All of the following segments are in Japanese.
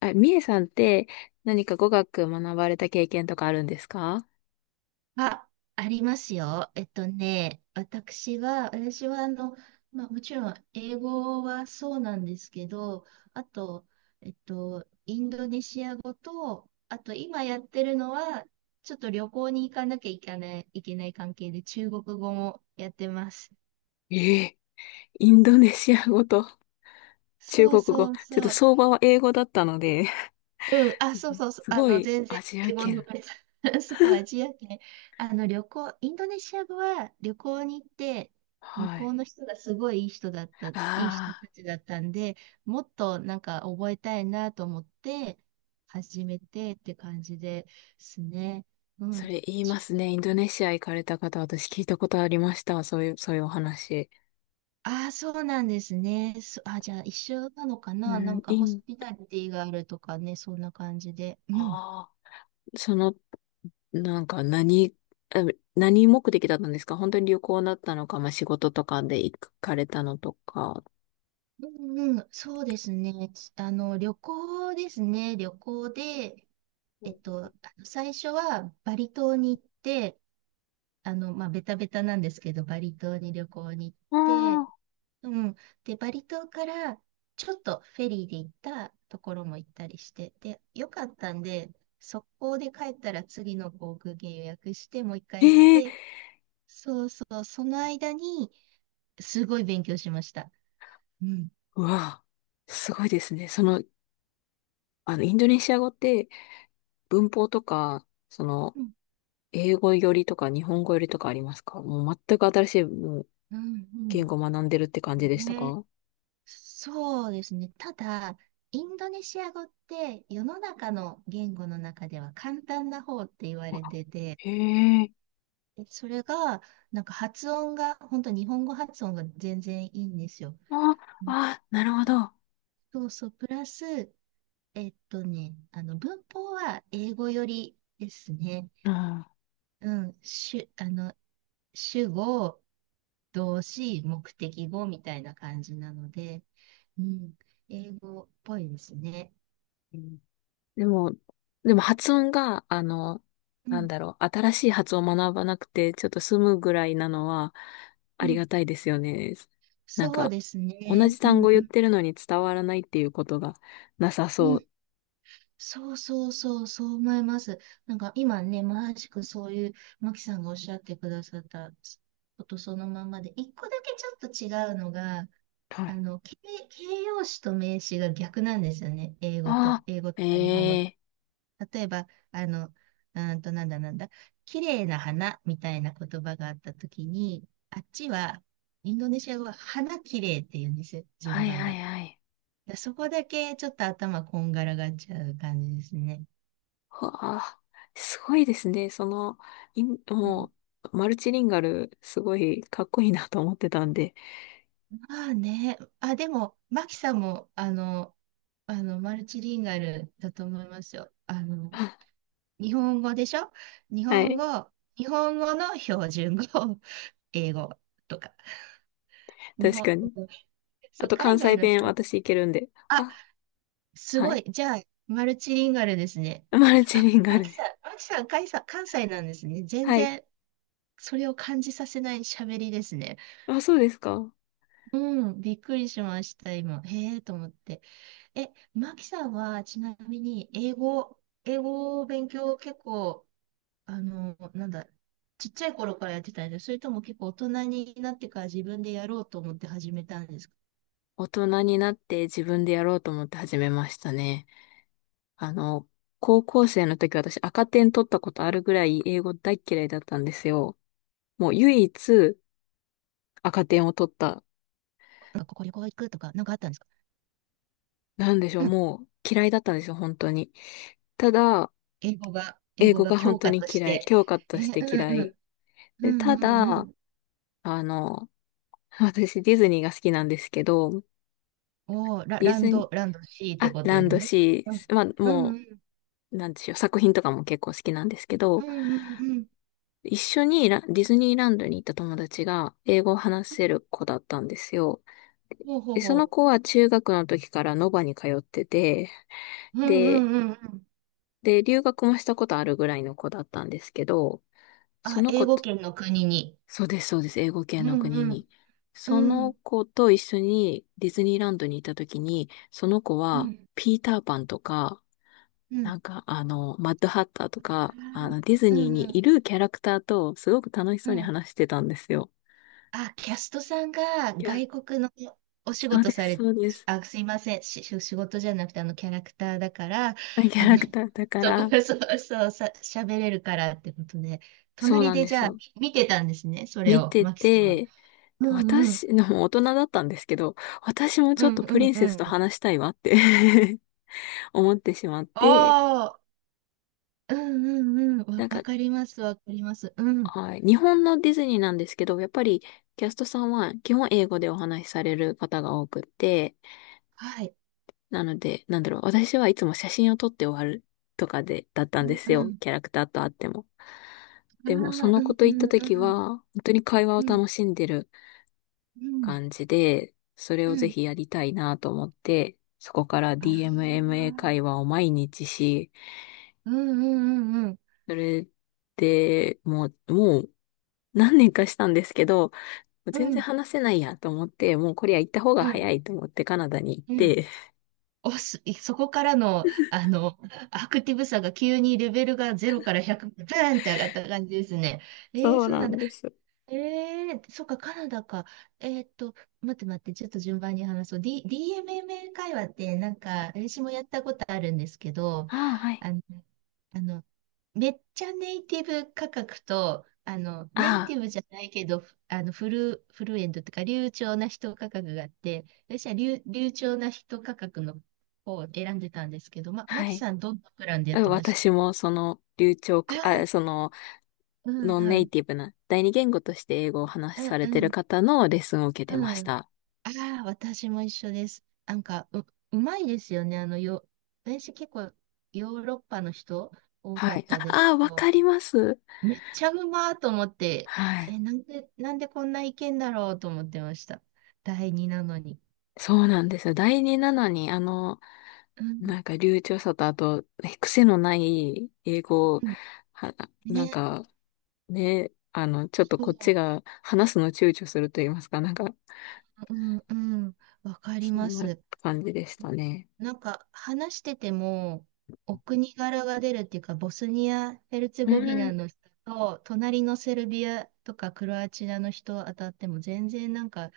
あ、みえさんって何か語学学ばれた経験とかあるんですか？あ、ありますよ。私はまあ、もちろん英語はそうなんですけど、あと、インドネシア語と、あと今やってるのは、ちょっと旅行に行かなきゃいけない関係で中国語もやってます。ええ、インドネシア語と 中そう国語。そうちょっとそう。相場は英語だったので うん、あ、そう そうそう、すごい全然アジア英語の 圏。そう、アジア圏。インドネシア語は旅行に行って、向はこうい。の人がすごいいい人だった、いい人あたあ、ちだったんで、もっとなんか覚えたいなと思って、始めてって感じですね。うそん。れ言いちますね。インドネシア行かれた方、私聞いたことありました。そういうお話。ああ、そうなんですね。じゃあ一緒なのかうな、なんん、かホスピタリティがあるとかね、そんな感じで。うん。ああ、その、なんか何、あ何目的だったんですか？本当に旅行だったのか、まあ、仕事とかで行かれたのとか。うんうん、そうですね。旅行ですね。旅行で、最初はバリ島に行って、まあ、ベタベタなんですけど、バリ島に旅行に行って、ああ、うん。で、バリ島からちょっとフェリーで行ったところも行ったりして、で、よかったんで、速攻で帰ったら次の航空券予約して、もう一回行っえて、え、そうそう、その間にすごい勉強しました。うん。うわあ、すごいですね。その、あの、インドネシア語って文法とか、その、うん、英語よりとか日本語よりとかありますか？もう全く新しいもううん、う言ん。語を学んでるって感じでしたね、か？そうですね。ただ、インドネシア語って世の中の言語の中では簡単な方って言われてて、へえ、でそれが、なんか発音が、本当日本語発音が全然いいんですよ。あ、うん、あ、なるほど。そうそう、プラス、文法は英語よりですね。うん。うん、主、あの、主語、動詞、目的語みたいな感じなので、うん、英語っぽいですね。でも、でも発音が、あの、うなんんだろう、新しい発音を学ばなくて、ちょっと済むぐらいなのは、うありん、がたいですよね。なんそうか、です同ね。じう単語んう言っんてるのに伝わらないっていうことがなさうそん。う。そうそうそう、そう思います。なんか今ね、まさしくそういう、マキさんがおっしゃってくださったことそのままで、一個だけちょっと違うのが、はあい。の、形、形容詞と名詞が逆なんですよね。あ英語とあ、か日本語とか。ええ、例えば、あの、うーんと、なんだなんだ、綺麗な花みたいな言葉があったときに、あっちは、インドネシア語は花綺麗って言うんですよ、順はい番はいが。はい。でそこだけちょっと頭こんがらがっちゃう感じですね。わあ、すごいですね。その、うん。もう、マルチリンガル、すごいかっこいいなと思ってたんで。まあね。あ、でも、マキさんも、マルチリンガルだと思いますよ。日本語でしょ、日は本い、語、日本語の標準語、英語とか。日確本、かに。そあう、と海関外西の弁、人、私いけるんで。あ、あ、すはごい。い。じゃあ、マルチリンガルですね。マルチあ、リンガマルキさで。ん、マキさん、関西関西なんですね。全はい。然、それを感じさせない喋りですね。あ、そうですか。うん、びっくりしました、今。へえと思って。え、マキさんは、ちなみに、英語を勉強結構、あの、なんだ、ちっちゃい頃からやってたんですか？それとも結構大人になってから自分でやろうと思って始めたんですか？大人になって自分でやろうと思って始めましたね。あの、高校生の時私赤点取ったことあるぐらい英語大嫌いだったんですよ。もう唯一赤点を取った。なんか、ここ旅行行くとか、なんかあったんですか？なんでしょうう、ん。もう嫌いだったんですよ、本当に。ただ、英英語語がが本教当科にとし嫌い。て。教科とえ、してう嫌んうん。い。うで、たんうんうだ、ん。あの、私ディズニーが好きなんですけど、おー、ディズニー、ランド C ってあ、ことラでンすドね。シうん。ー、まあ、うんもうん。う、なんでしょう、作品とかも結構好きなんですけうど、んうんうん。一緒にラディズニーランドに行った友達が英語を話せる子だったんですよ。ほうほうで、そのほ子は中学の時からノバに通ってて、う。うんうんで、うんうん。で、留学もしたことあるぐらいの子だったんですけど、そあ、の英子語と、圏の国に。そうです、そうです、英語う系のん国うん。に。そうのん。子と一緒にディズニーランドに行った時に、その子うはん。ピーターパンとか、うん。なんか、あの、マッドハッターとあか、あーの、ディズうニーんうにいん。るキャラクターと、すごく楽しうそうにん。話してたんですよ。あ、キャストさんがいや、外国のお仕そう事でさす、れ、そうです。あ、すいません。仕事じゃなくて、あの、キャラクターだから、キあャの、ラク ターだから、そうそう、喋れるからってことで、そう隣なんででじすゃあ、よ。見てたんですね、それ見を、てマキさんは。て、うんうん。私、でも大人だったんですけど、私もうちょっんとうプリんンうセスとん。話したいわって 思ってしまって、ああ、うんうんうん。なんわか、かります、わかります。うん。はい、日本のディズニーなんですけど、やっぱりキャストさんは基本英語でお話しされる方が多くって、はい。なので、なんだろう、私はいつも写真を撮って終わるとかで、だったうんでんすうよ。ん。キャラクターと会っても。あでも、そあ、のう子んとう行ったんう時んは、本当に会話をうん楽しんでるうん感じで、それうをぜんひやりたいなと思って、そこから ああ DMMA ー、会話を毎日し、うんうんうんそれで、もう何年かしたんですけど、う全んう然ん話せないやと思って、もうこれは行った方がうん早いと思ってカナダに行っうん。て。そこからの、アクティブさが急にレベルが0から100、ブーンって上がった感じですね。そうそうななんんだ。です。ええ、そっか、カナダか。えーっと、待って待って、ちょっと順番に話そう。DMM 会話って、なんか、私もやったことあるんですけど、ああ、はい。あの、あの、めっちゃネイティブ価格と、ネイテあィブじゃないけど、フルエントっていうか、流暢な人価格があって、私は流暢な人価格の方を選んでたんですけど、あ、マはキい。さん、どんなプランでやっあ、てました？私もその流暢あか、ああ、ー、そのうんノンうネイん、ティブな第二言語として英語を話しあ、されうてるん、方のレッスンを受けてまうしん。た。ああ、私も一緒です。なんか、うまいですよね。私結構ヨーロッパの人多はかっい。たあ、ですあ、けわど、かります。めっちゃうまーと思って、はえ、い。なんでこんないけんだろうと思ってました。第二なのに。そうなんですよ。第二なのに、あの、うん、なんか流暢さとあと、ね癖のない英語を、うん、は、なんね、か、ね、あの、ちょっとそこっちう、が話すの躊躇すると言いますか、なんか、うん、うん、わかりそまんなす。感じでしたね。なんか話してても、お国柄が出るっていうか、ボスニア・ヘルツェうゴビナん。の人と、隣のセルビアとかクロアチアの人当たっても、全然なんか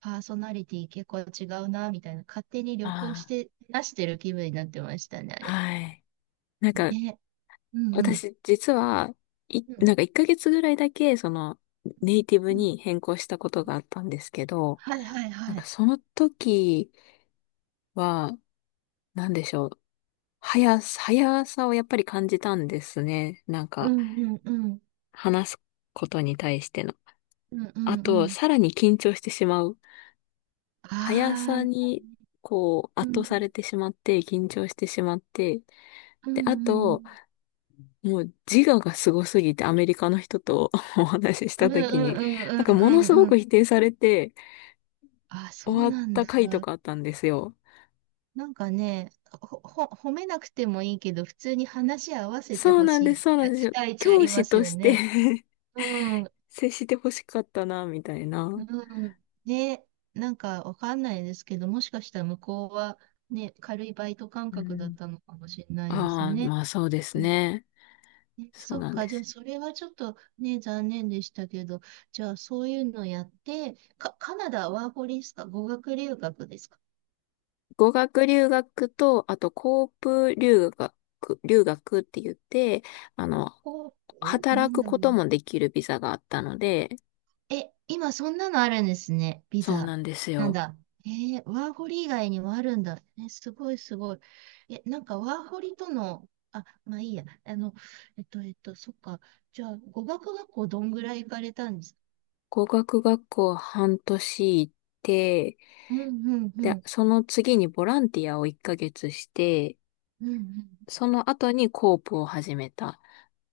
パーソナリティ結構違うな、みたいな、勝手に旅行しあて出してる気分になってましたね、ああ、れ。はい。なんか、ね。うんうん。私、実は、うんなんか1ヶ月ぐらいだけ、その、ネイティブうん。に変更したことがあったんですけど、はいはいなんはかい。その時は、なんでしょう。速さをやっぱり感じたんですね。なんうか、んうんうん。話すことに対しての。うんうあんうと、ん。さらに緊張してしまう。速あさあ、に、こう、う圧倒ん。されてしまって、緊張してしまって。うんで、あうと、ん。もう自我がすごすぎてアメリカの人と お話ししうんたう時んに、うんうなんかもんのうすんうごくん。否定されてあ、そ終うわっなんただ。回とかあったんですよ。なんかね、褒めなくてもいいけど、普通に話合わせてそうほなんしです、い、そうなあ、んです期よ。待値あ教りま師すとよして ね。うん、接してほしかったな、みたいな。うん。ね、なんかわかんないですけど、もしかしたら向こうはね、軽いバイト感う覚だっん。たのかもしれないですああ、ね。まあそうですうん。ね。ねそうそっなんか、でじゃあす。それはちょっとね、残念でしたけど、じゃあそういうのやって、カナダワーホリですか？語学留学ですか？語学留学と、あとコープ留学、留学って言って、あの、ホープな働んくだころとう。もできるビザがあったので、え、今そんなのあるんですね。ビそうザ。なんですなんよ。だ。ワーホリ以外にもあるんだ。え、すごいすごい。え、なんかワーホリとの、あ、まあいいや。そっか。じゃあ、語学学校どんぐらい行かれたんですか？語学学校半年行って、うんうんうで、ん。その次にボランティアを1ヶ月して、うんその後にコープを始めたっ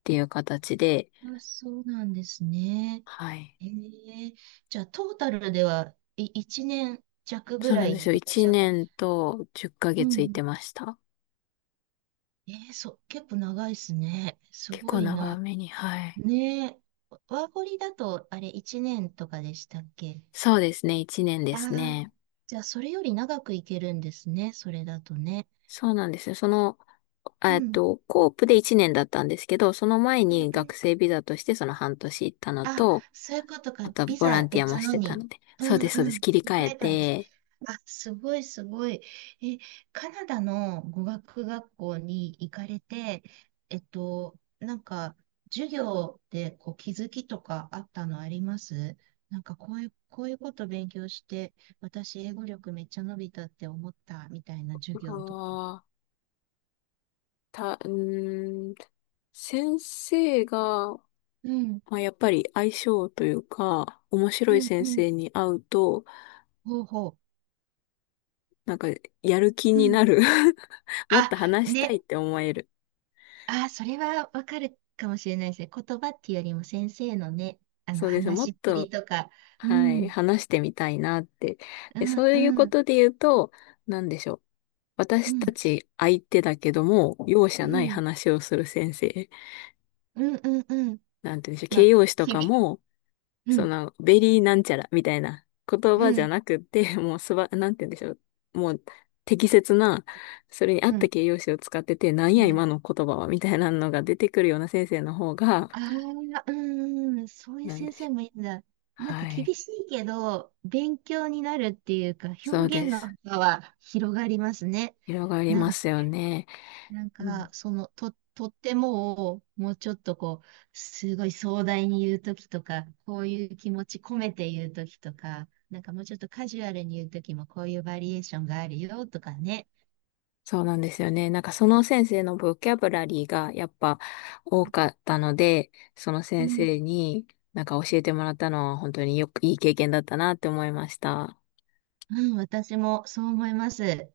ていう形で、うん。あ、そうなんですね。はい。えー、じゃあ、トータルでは、1年弱ぐそうらなんいで行っすよ。てらっし1ゃった。年と10ヶうんう月行っかげついん。てました。そう、結構長いですね。す結ご構い長な。めに、はい。ねえ、ワーホリだと、あれ、1年とかでしたっけ？そうですね。1年あであすー、ね。じゃあ、それより長くいけるんですね、それだとね。そうなんですよ。その、うん、コープで1年だったんですけど、その前うん、うに学ん。生ビザとしてその半年行ったのあ、と、そういうことか。あと、ビボラザンティアも別しのてたに。ので。うそうんです、そうでうす。ん。切切りり替替ええたんです。て、あ、すごいすごい。え、カナダの語学学校に行かれて、なんか、授業でこう気づきとかあったのあります？なんかこういうこと勉強して、私英語力めっちゃ伸びたって思ったみたいな授業とか。ああ、た、うーん、先生が、うん、まあ、やっぱり相性というか、面う白いん、先う生ん。に会うと、ほうほう。なんか、やる気うにん。なる もっあ、と話したね、いって思える。ああ、それはわかるかもしれないですね。言葉っていうよりも先生のね、そうです。も話しっっぷりと、とか、うはい、ん、話してみたいなって。うで、ん、そういううこん、とで言うと、なんでしょう。う私たん、ち相手だけども、容う赦ないん、話をする先生。うん、うん、うん、なんて言うんでしょう。ま形あ、容詞ときか々、も、うそん、の、ベリーなんちゃらみたいな言う葉じゃん、なくって、もうすば、なんて言うんでしょう。もう適切な、それに合っうたん、形容詞を使ってて、なんうやん。今の言葉は、みたいなのが出てくるような先生の方が、ああ、うん、そういうなん先でし生ょう。もいいんだ。なんかはい。厳しいけど、勉強になるっていうか、そう表現でのす。幅は広がりますね。広がりなまんかすよね。なんうか、ん。その、とってもを、もうちょっとこう、すごい壮大に言うときとか、こういう気持ち込めて言うときとか、なんかもうちょっとカジュアルに言うときも、こういうバリエーションがあるよとかね。そうなんですよね。なんかその先生のボキャブラリーがやっぱ多かったので、そのう先ん。生になんか教えてもらったのは本当によくいい経験だったなって思いました。うん、私もそう思います。